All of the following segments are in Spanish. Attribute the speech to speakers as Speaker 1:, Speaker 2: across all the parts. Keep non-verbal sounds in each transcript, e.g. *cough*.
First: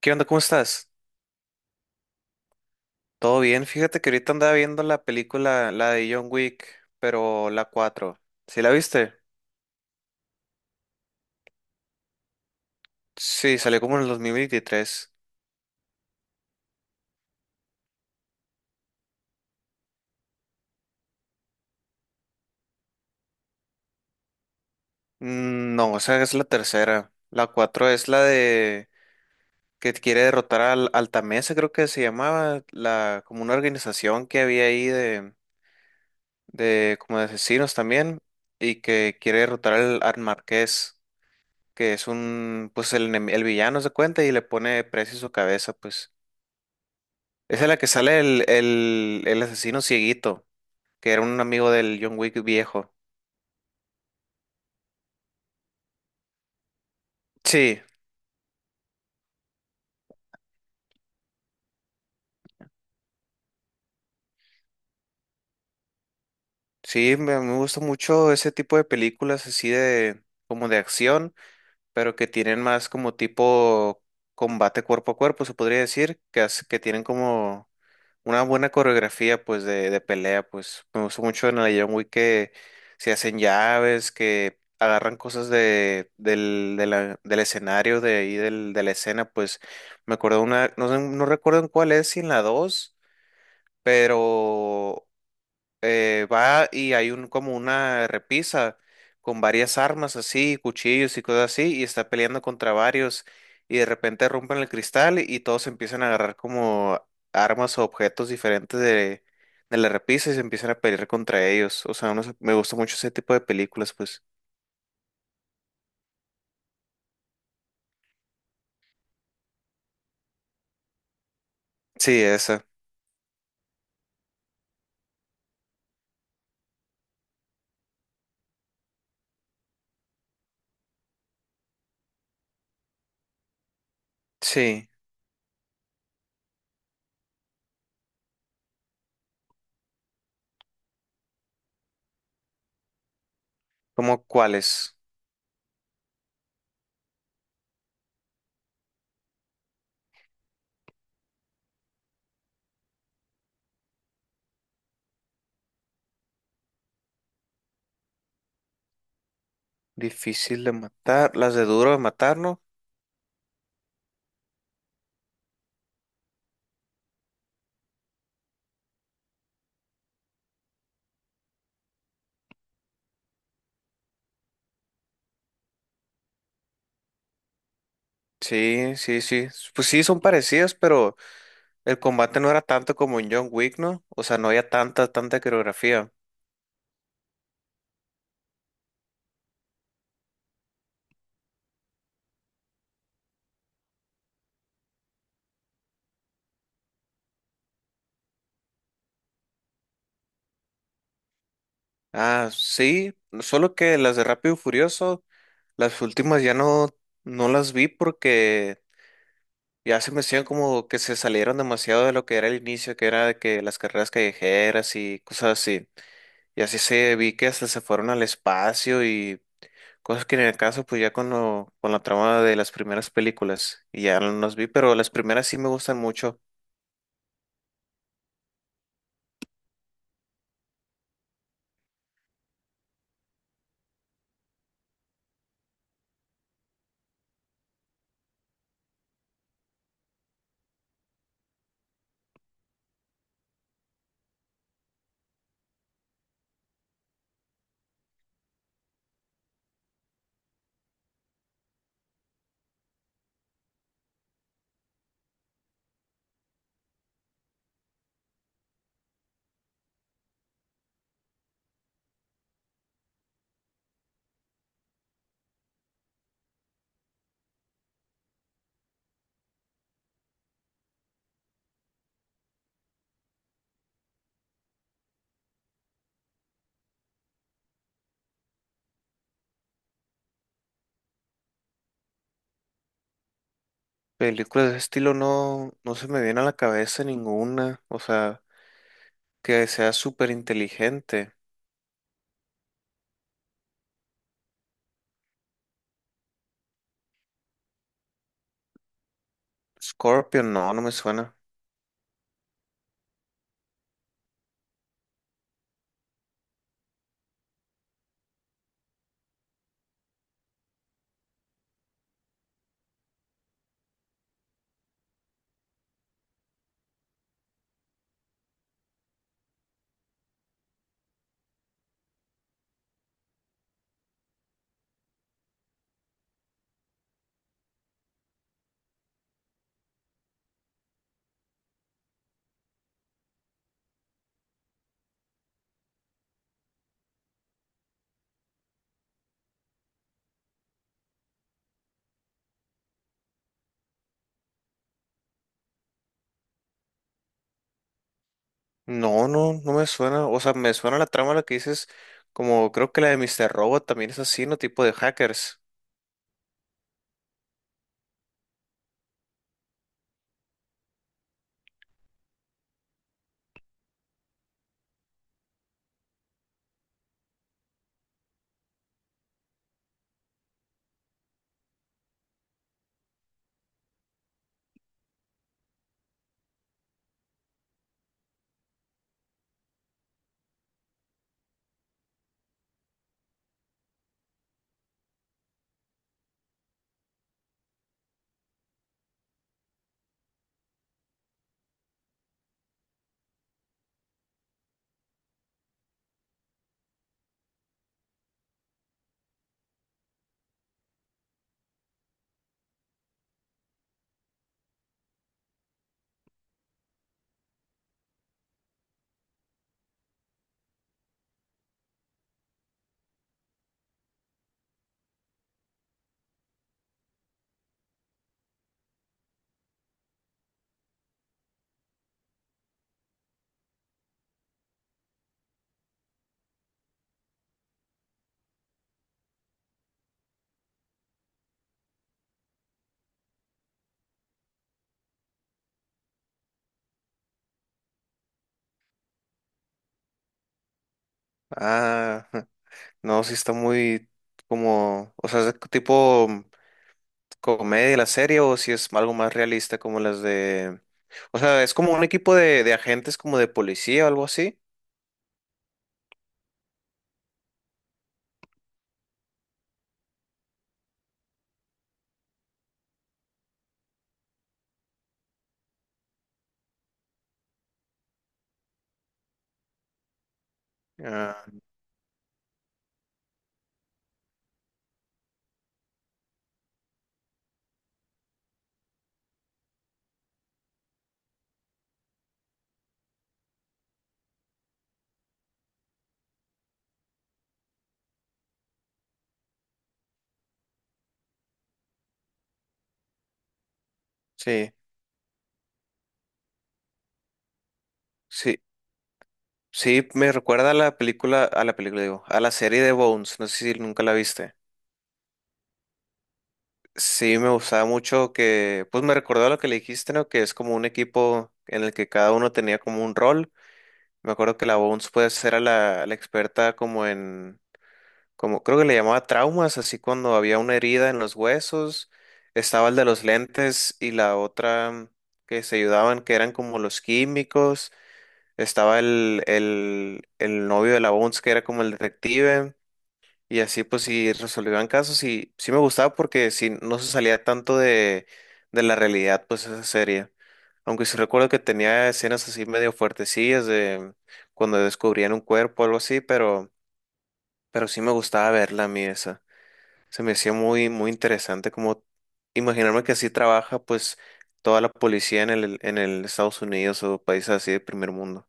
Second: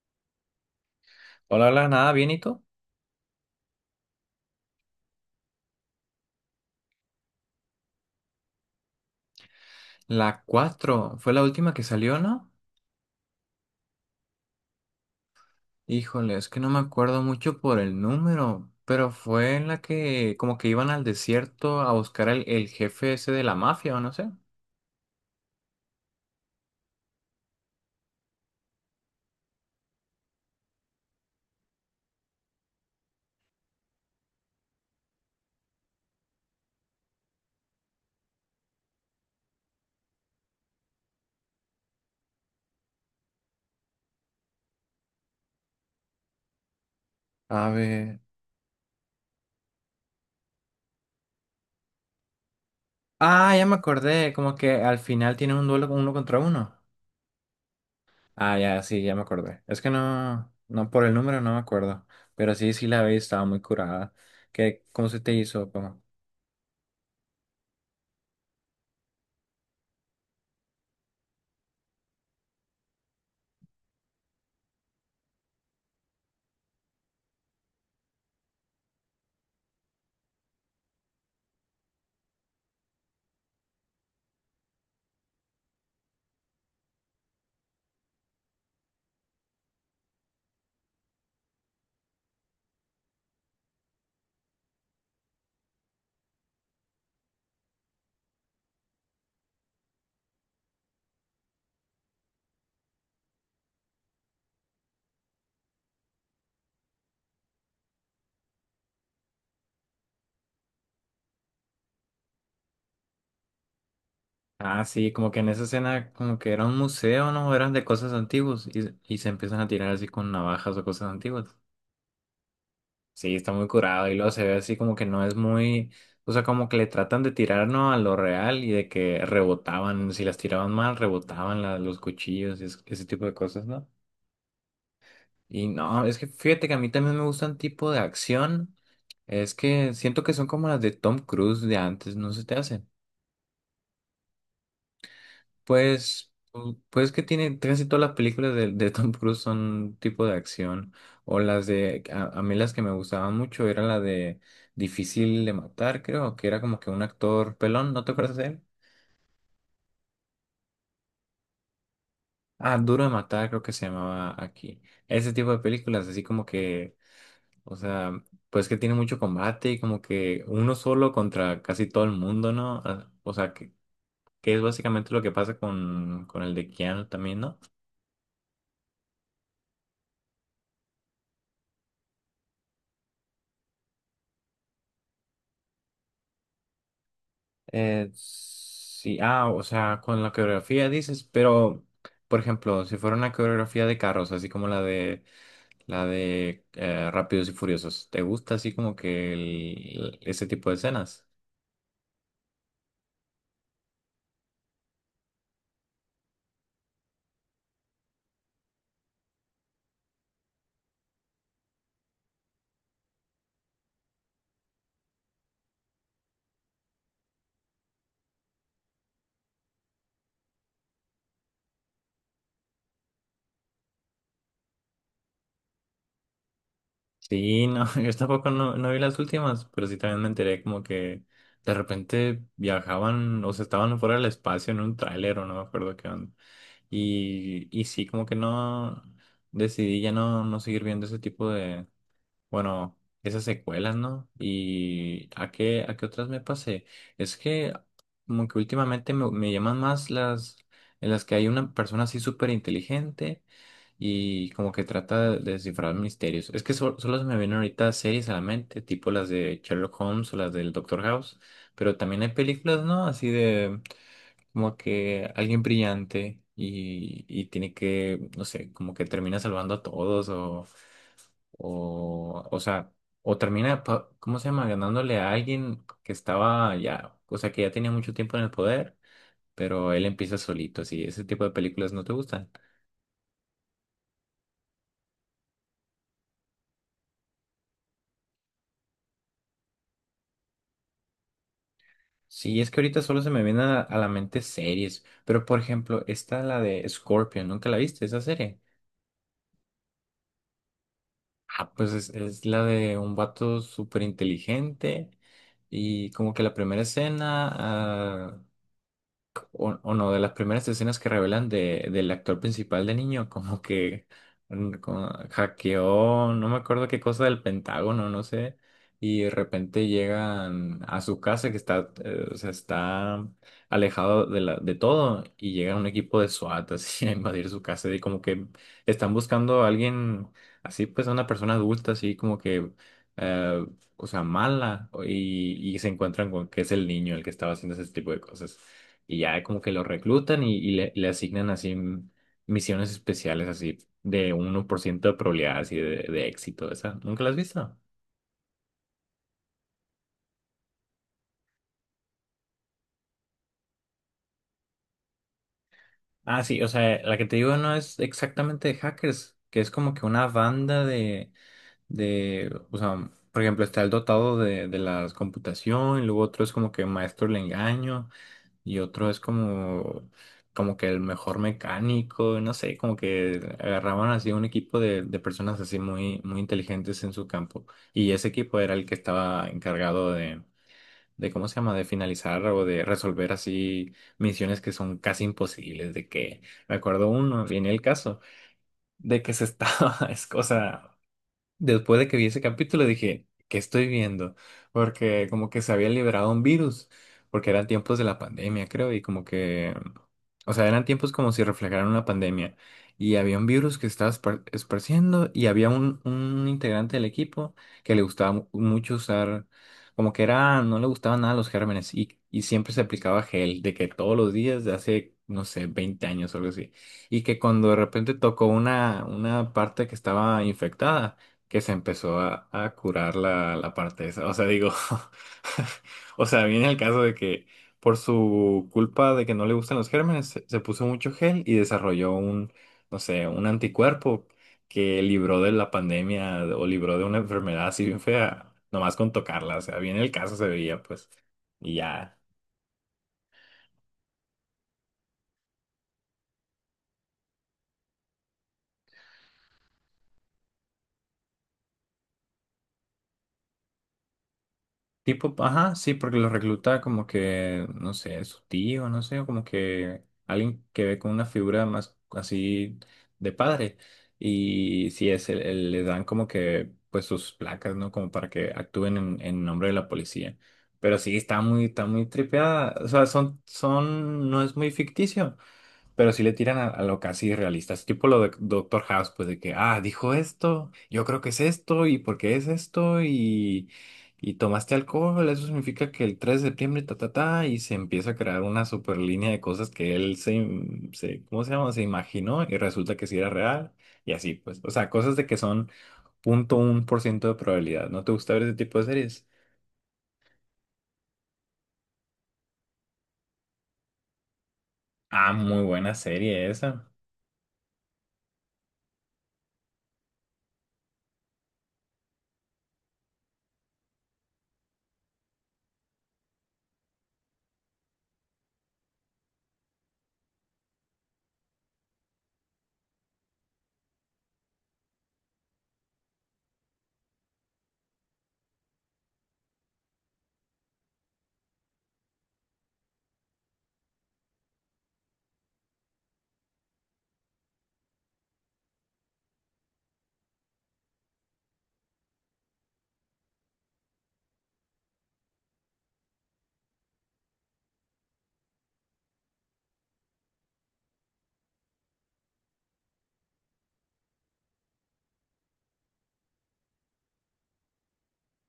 Speaker 1: ¿Qué onda? ¿Cómo estás?
Speaker 2: Hola, hola, nada, bien, ¿y tú?
Speaker 1: ¿Todo bien? Fíjate que ahorita andaba viendo la película, la de John Wick, pero la 4. ¿Sí la viste?
Speaker 2: La 4 ¿fue la última que salió, no?
Speaker 1: Sí, salió como en el 2023.
Speaker 2: Híjole, es que no me acuerdo mucho por el número, pero fue en la que como que iban al desierto a buscar al el jefe ese de la mafia, o no sé.
Speaker 1: No, o sea, es la tercera. La 4 es la de que quiere derrotar al Altamesa, creo que se llamaba, la como una organización que había ahí de como de asesinos también y que quiere derrotar al Marqués, que es un pues el, el villano se cuenta y le pone precio a su cabeza, pues. Esa es
Speaker 2: A
Speaker 1: la que
Speaker 2: ver.
Speaker 1: sale el asesino cieguito, que era un amigo del John Wick viejo.
Speaker 2: Ah, ya me acordé, como que al final tienen un duelo con uno contra uno.
Speaker 1: Sí,
Speaker 2: Ah, ya, sí, ya me acordé. Es que no, no, por el número no me acuerdo, pero sí, sí la vi, estaba muy curada. ¿Qué, cómo se te hizo? ¿Cómo?
Speaker 1: sí, me gusta mucho ese tipo de películas así de como de acción, pero que tienen más como tipo combate cuerpo a cuerpo, se podría decir, que tienen como una buena coreografía, pues, de pelea, pues, me gustó mucho en el John Wick que se hacen llaves, que agarran cosas de, del, de la- del escenario, de ahí, de la escena, pues, me acuerdo una, no sé, no recuerdo en cuál es, si en la dos, pero va y hay un como una repisa con varias armas así, cuchillos y cosas así, y está peleando contra varios, y de repente rompen el cristal y todos empiezan a agarrar como armas o objetos diferentes de la repisa y se empiezan a pelear contra ellos. O sea, no sé, me gusta mucho ese tipo de películas, pues.
Speaker 2: Ah, sí, como que en esa escena, como que era un museo, ¿no? Eran de cosas antiguas y se empiezan a tirar así con navajas o cosas antiguas.
Speaker 1: Sí, esa.
Speaker 2: Sí, está muy curado y luego se ve así como que no es muy, o sea, como que le tratan de tirar, ¿no? A lo real y de que rebotaban, si las tiraban mal, rebotaban los cuchillos y ese tipo de cosas, ¿no?
Speaker 1: Sí.
Speaker 2: Y no, es que fíjate que a mí también me gustan tipo de acción, es que siento que son como las de Tom Cruise de antes, ¿no se te hace?
Speaker 1: ¿Cómo cuáles?
Speaker 2: Pues, pues que tiene casi todas las películas de Tom Cruise son tipo de acción. O las a mí las que me gustaban mucho era la de Difícil de Matar, creo, que era como que un actor pelón, ¿no te acuerdas de él?
Speaker 1: Difícil de matar, las de Duro de Matar, ¿no?
Speaker 2: Ah, Duro de Matar, creo que se llamaba aquí. Ese tipo de películas, así como que, o sea, pues que tiene mucho combate y como que uno solo contra casi todo el mundo, ¿no? Ah, o sea, que es básicamente lo que pasa con el de Keanu también, ¿no?
Speaker 1: Sí, sí, sí. Pues sí, son parecidas, pero el combate no era tanto como en John Wick, ¿no? O sea, no había tanta, tanta coreografía.
Speaker 2: Sí, o sea, con la coreografía dices, pero, por ejemplo, si fuera una coreografía de carros, así como la de Rápidos y Furiosos, ¿te gusta así como que ese tipo de escenas?
Speaker 1: Ah, sí, solo que las de Rápido y Furioso, las últimas ya no, no las vi porque ya se me hacían como que se salieron demasiado de lo que era el inicio, que era de que las carreras callejeras y cosas así. Y así se vi que hasta se fueron al espacio y cosas que en el caso, pues ya con con la trama de las primeras películas, y ya no las vi, pero las primeras sí me gustan mucho.
Speaker 2: Sí, no, *laughs* yo tampoco no vi las últimas, pero sí también me enteré como que de repente viajaban, o sea, estaban fuera del espacio en un tráiler o no me acuerdo qué onda. Y sí, como que no decidí ya no seguir viendo ese tipo. Bueno, esas secuelas, ¿no? ¿Y a qué otras me pasé? Es que como que últimamente me llaman más las en las que hay una persona así súper inteligente y como que trata de descifrar misterios. Es que solo se me vienen ahorita series a la mente, tipo las de Sherlock Holmes o las del Doctor House, pero también hay películas, ¿no? Así de como que alguien brillante y tiene que, no sé, como que termina salvando a todos o sea, o termina, ¿cómo se llama? Ganándole a alguien que estaba ya, o sea, que ya tenía mucho tiempo en el poder, pero él empieza solito, así, ese tipo de películas no te gustan.
Speaker 1: Películas de ese estilo no, no se me viene a la cabeza ninguna. O sea, que sea súper inteligente.
Speaker 2: Sí, es que ahorita solo se me vienen a la mente series, pero por ejemplo, está la de Scorpion, ¿nunca la viste esa serie?
Speaker 1: Scorpion, no, no me suena.
Speaker 2: Ah, pues es la de un vato súper inteligente y como que la primera escena o uno de las primeras escenas que revelan del actor principal de niño, como que como hackeó, no me acuerdo qué cosa del Pentágono, no sé, y de repente llegan a su casa que está, o sea, está alejado de todo y llega un equipo de SWAT así *laughs* a invadir su casa y como que están buscando a alguien así, pues a una persona adulta, así como que eh, o sea, mala, y se encuentran con que es el niño el que estaba haciendo ese tipo de cosas. Y ya como que lo reclutan y le asignan así misiones especiales así de 1% de probabilidad así de éxito. Esa, ¿nunca la has visto?
Speaker 1: No, no, no me suena. O sea, me suena la trama la que dices, como creo que la de Mr. Robot también es así, ¿no? Tipo de hackers.
Speaker 2: Ah, sí, o sea, la que te digo no es exactamente de hackers, que es como que una banda o sea, por ejemplo, está el dotado de la computación, y luego otro es como que maestro del engaño, y otro es como que el mejor mecánico, no sé, como que agarraban así un equipo de personas así muy, muy inteligentes en su campo. Y ese equipo era el que estaba encargado ¿cómo se llama?, de finalizar o de resolver así misiones que son casi imposibles, de que, me acuerdo uno, viene el caso, de que se estaba, *laughs* es cosa. Después de que vi ese capítulo dije, ¿qué estoy viendo? Porque como que se había liberado un virus, porque eran tiempos de la pandemia, creo, y como que, o sea, eran tiempos como si reflejaran una pandemia. Y había un virus que estaba esparciendo y había un, integrante del equipo que le gustaba mucho usar, como que era, no le gustaban nada los gérmenes y siempre se aplicaba gel, de que todos los días de hace, no sé, 20 años o algo así. Y que cuando de repente tocó una, parte que estaba infectada, que se empezó a curar la parte esa. O sea, digo, *laughs* o sea, viene el caso de que por su culpa de que no le gustan los gérmenes, se puso mucho gel y desarrolló un, no sé, un anticuerpo que libró de la pandemia o libró de una enfermedad así bien fea, nomás con tocarla. O sea, viene el caso, se veía, pues, y ya.
Speaker 1: Ah, *laughs* no, si está muy como, o sea, es de tipo comedia la serie, o si es algo más realista como las de... O sea, es como un equipo de agentes como de policía o algo así.
Speaker 2: Tipo, ajá, sí, porque lo recluta como que, no sé, su tío, no sé, o como que alguien que ve con una figura más así de padre. Y sí, le dan como que, pues sus placas, ¿no? Como para que actúen en nombre de la policía. Pero sí, está
Speaker 1: Ah,
Speaker 2: muy, está muy tripeada. O sea, no es muy ficticio. Pero si le tiran a lo casi realista, es tipo lo de Doctor House, pues de que, dijo esto, yo creo que es esto, y porque es esto, y tomaste alcohol, eso significa que el 3 de septiembre, ta, ta, ta, y se empieza a crear una super línea de cosas que él se, ¿cómo se llama? Se imaginó y resulta que sí era real, y así, pues, o
Speaker 1: sí.
Speaker 2: sea, cosas de que son 0.1% de probabilidad. ¿No te gusta ver ese
Speaker 1: Sí,
Speaker 2: tipo de series?
Speaker 1: sí, me recuerda a la película, digo, a la serie de Bones, no sé si nunca la viste.
Speaker 2: Ah, muy buena serie esa.
Speaker 1: Sí, me gustaba mucho que, pues me recordó a lo que le dijiste, ¿no? Que es como un equipo en el que cada uno tenía como un rol. Me acuerdo que la Bones puede ser a la experta como en, como creo que le llamaba traumas, así cuando había una herida en los huesos. Estaba el de los lentes y la otra que se ayudaban, que eran como los químicos. Estaba el novio de la Bones, que era como el detective. Y así pues sí resolvían casos y sí me gustaba porque sí no se salía tanto de la realidad pues esa serie. Aunque sí recuerdo que tenía escenas así medio fuertecillas de cuando descubrían un cuerpo o algo así, pero sí me gustaba verla a mí esa. Se me hacía muy, muy interesante como imaginarme que así trabaja pues toda la policía en en el Estados Unidos o países así de primer mundo.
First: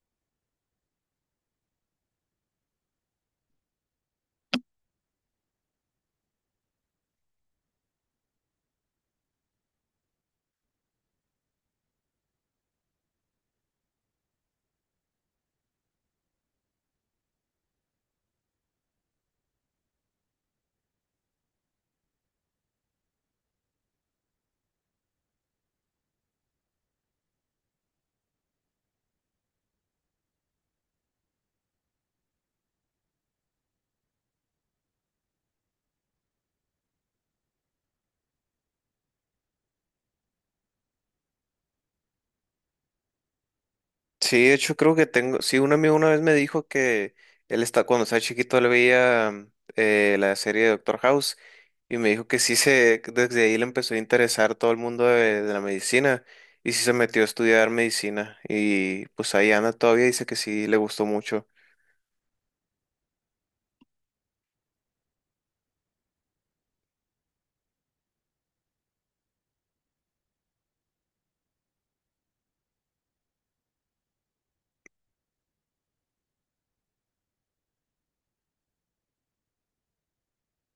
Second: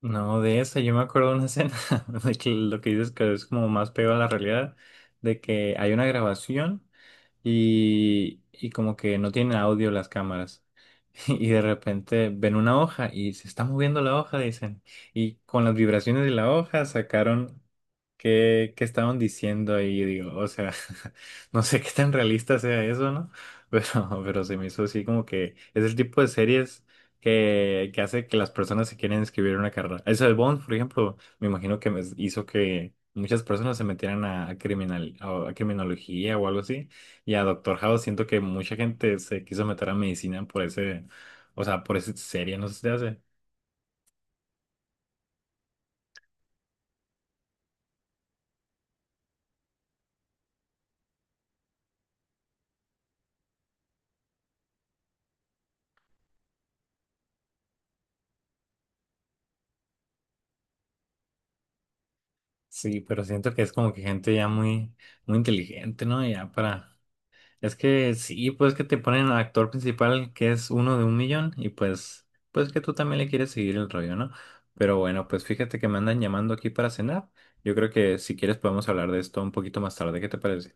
Speaker 2: No, de esa, yo me acuerdo de una escena, *laughs* de que lo que dices que es como más pegado a la realidad, de que hay una grabación y como que no tienen audio las cámaras. *laughs* Y de repente ven una hoja y se está moviendo la hoja, dicen. Y con las vibraciones de la hoja sacaron qué estaban diciendo y digo, o sea, *laughs* no sé qué tan realista sea eso, ¿no? *laughs* Pero se me hizo así como que es el tipo de series que hace que las personas se quieran escribir una carrera. Eso de Bond, por ejemplo, me imagino que me hizo que muchas personas se metieran a criminal, a criminología o algo así. Y a Doctor House siento que mucha gente se quiso meter a medicina por ese, o sea, por esa serie no se te hace.
Speaker 1: Sí, de hecho creo que tengo, sí, un amigo una vez me dijo que él está, cuando estaba chiquito, él veía la serie de Doctor House y me dijo que sí se, que desde ahí le empezó a interesar todo el mundo de la medicina y sí se metió a estudiar medicina y pues ahí anda todavía, dice que sí le gustó mucho.
Speaker 2: Sí, pero siento que es como que gente ya muy, muy inteligente, ¿no? Ya para. Es que sí, pues que te ponen al actor principal que es uno de un millón y pues que tú también le quieres seguir el rollo, ¿no? Pero bueno, pues fíjate que me andan llamando aquí para cenar. Yo creo que si quieres podemos hablar de esto un poquito más tarde. ¿Qué te parece?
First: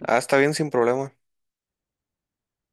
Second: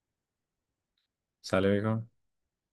Speaker 1: Ah, está bien, sin problema.
Speaker 2: ¿Sale, viejo?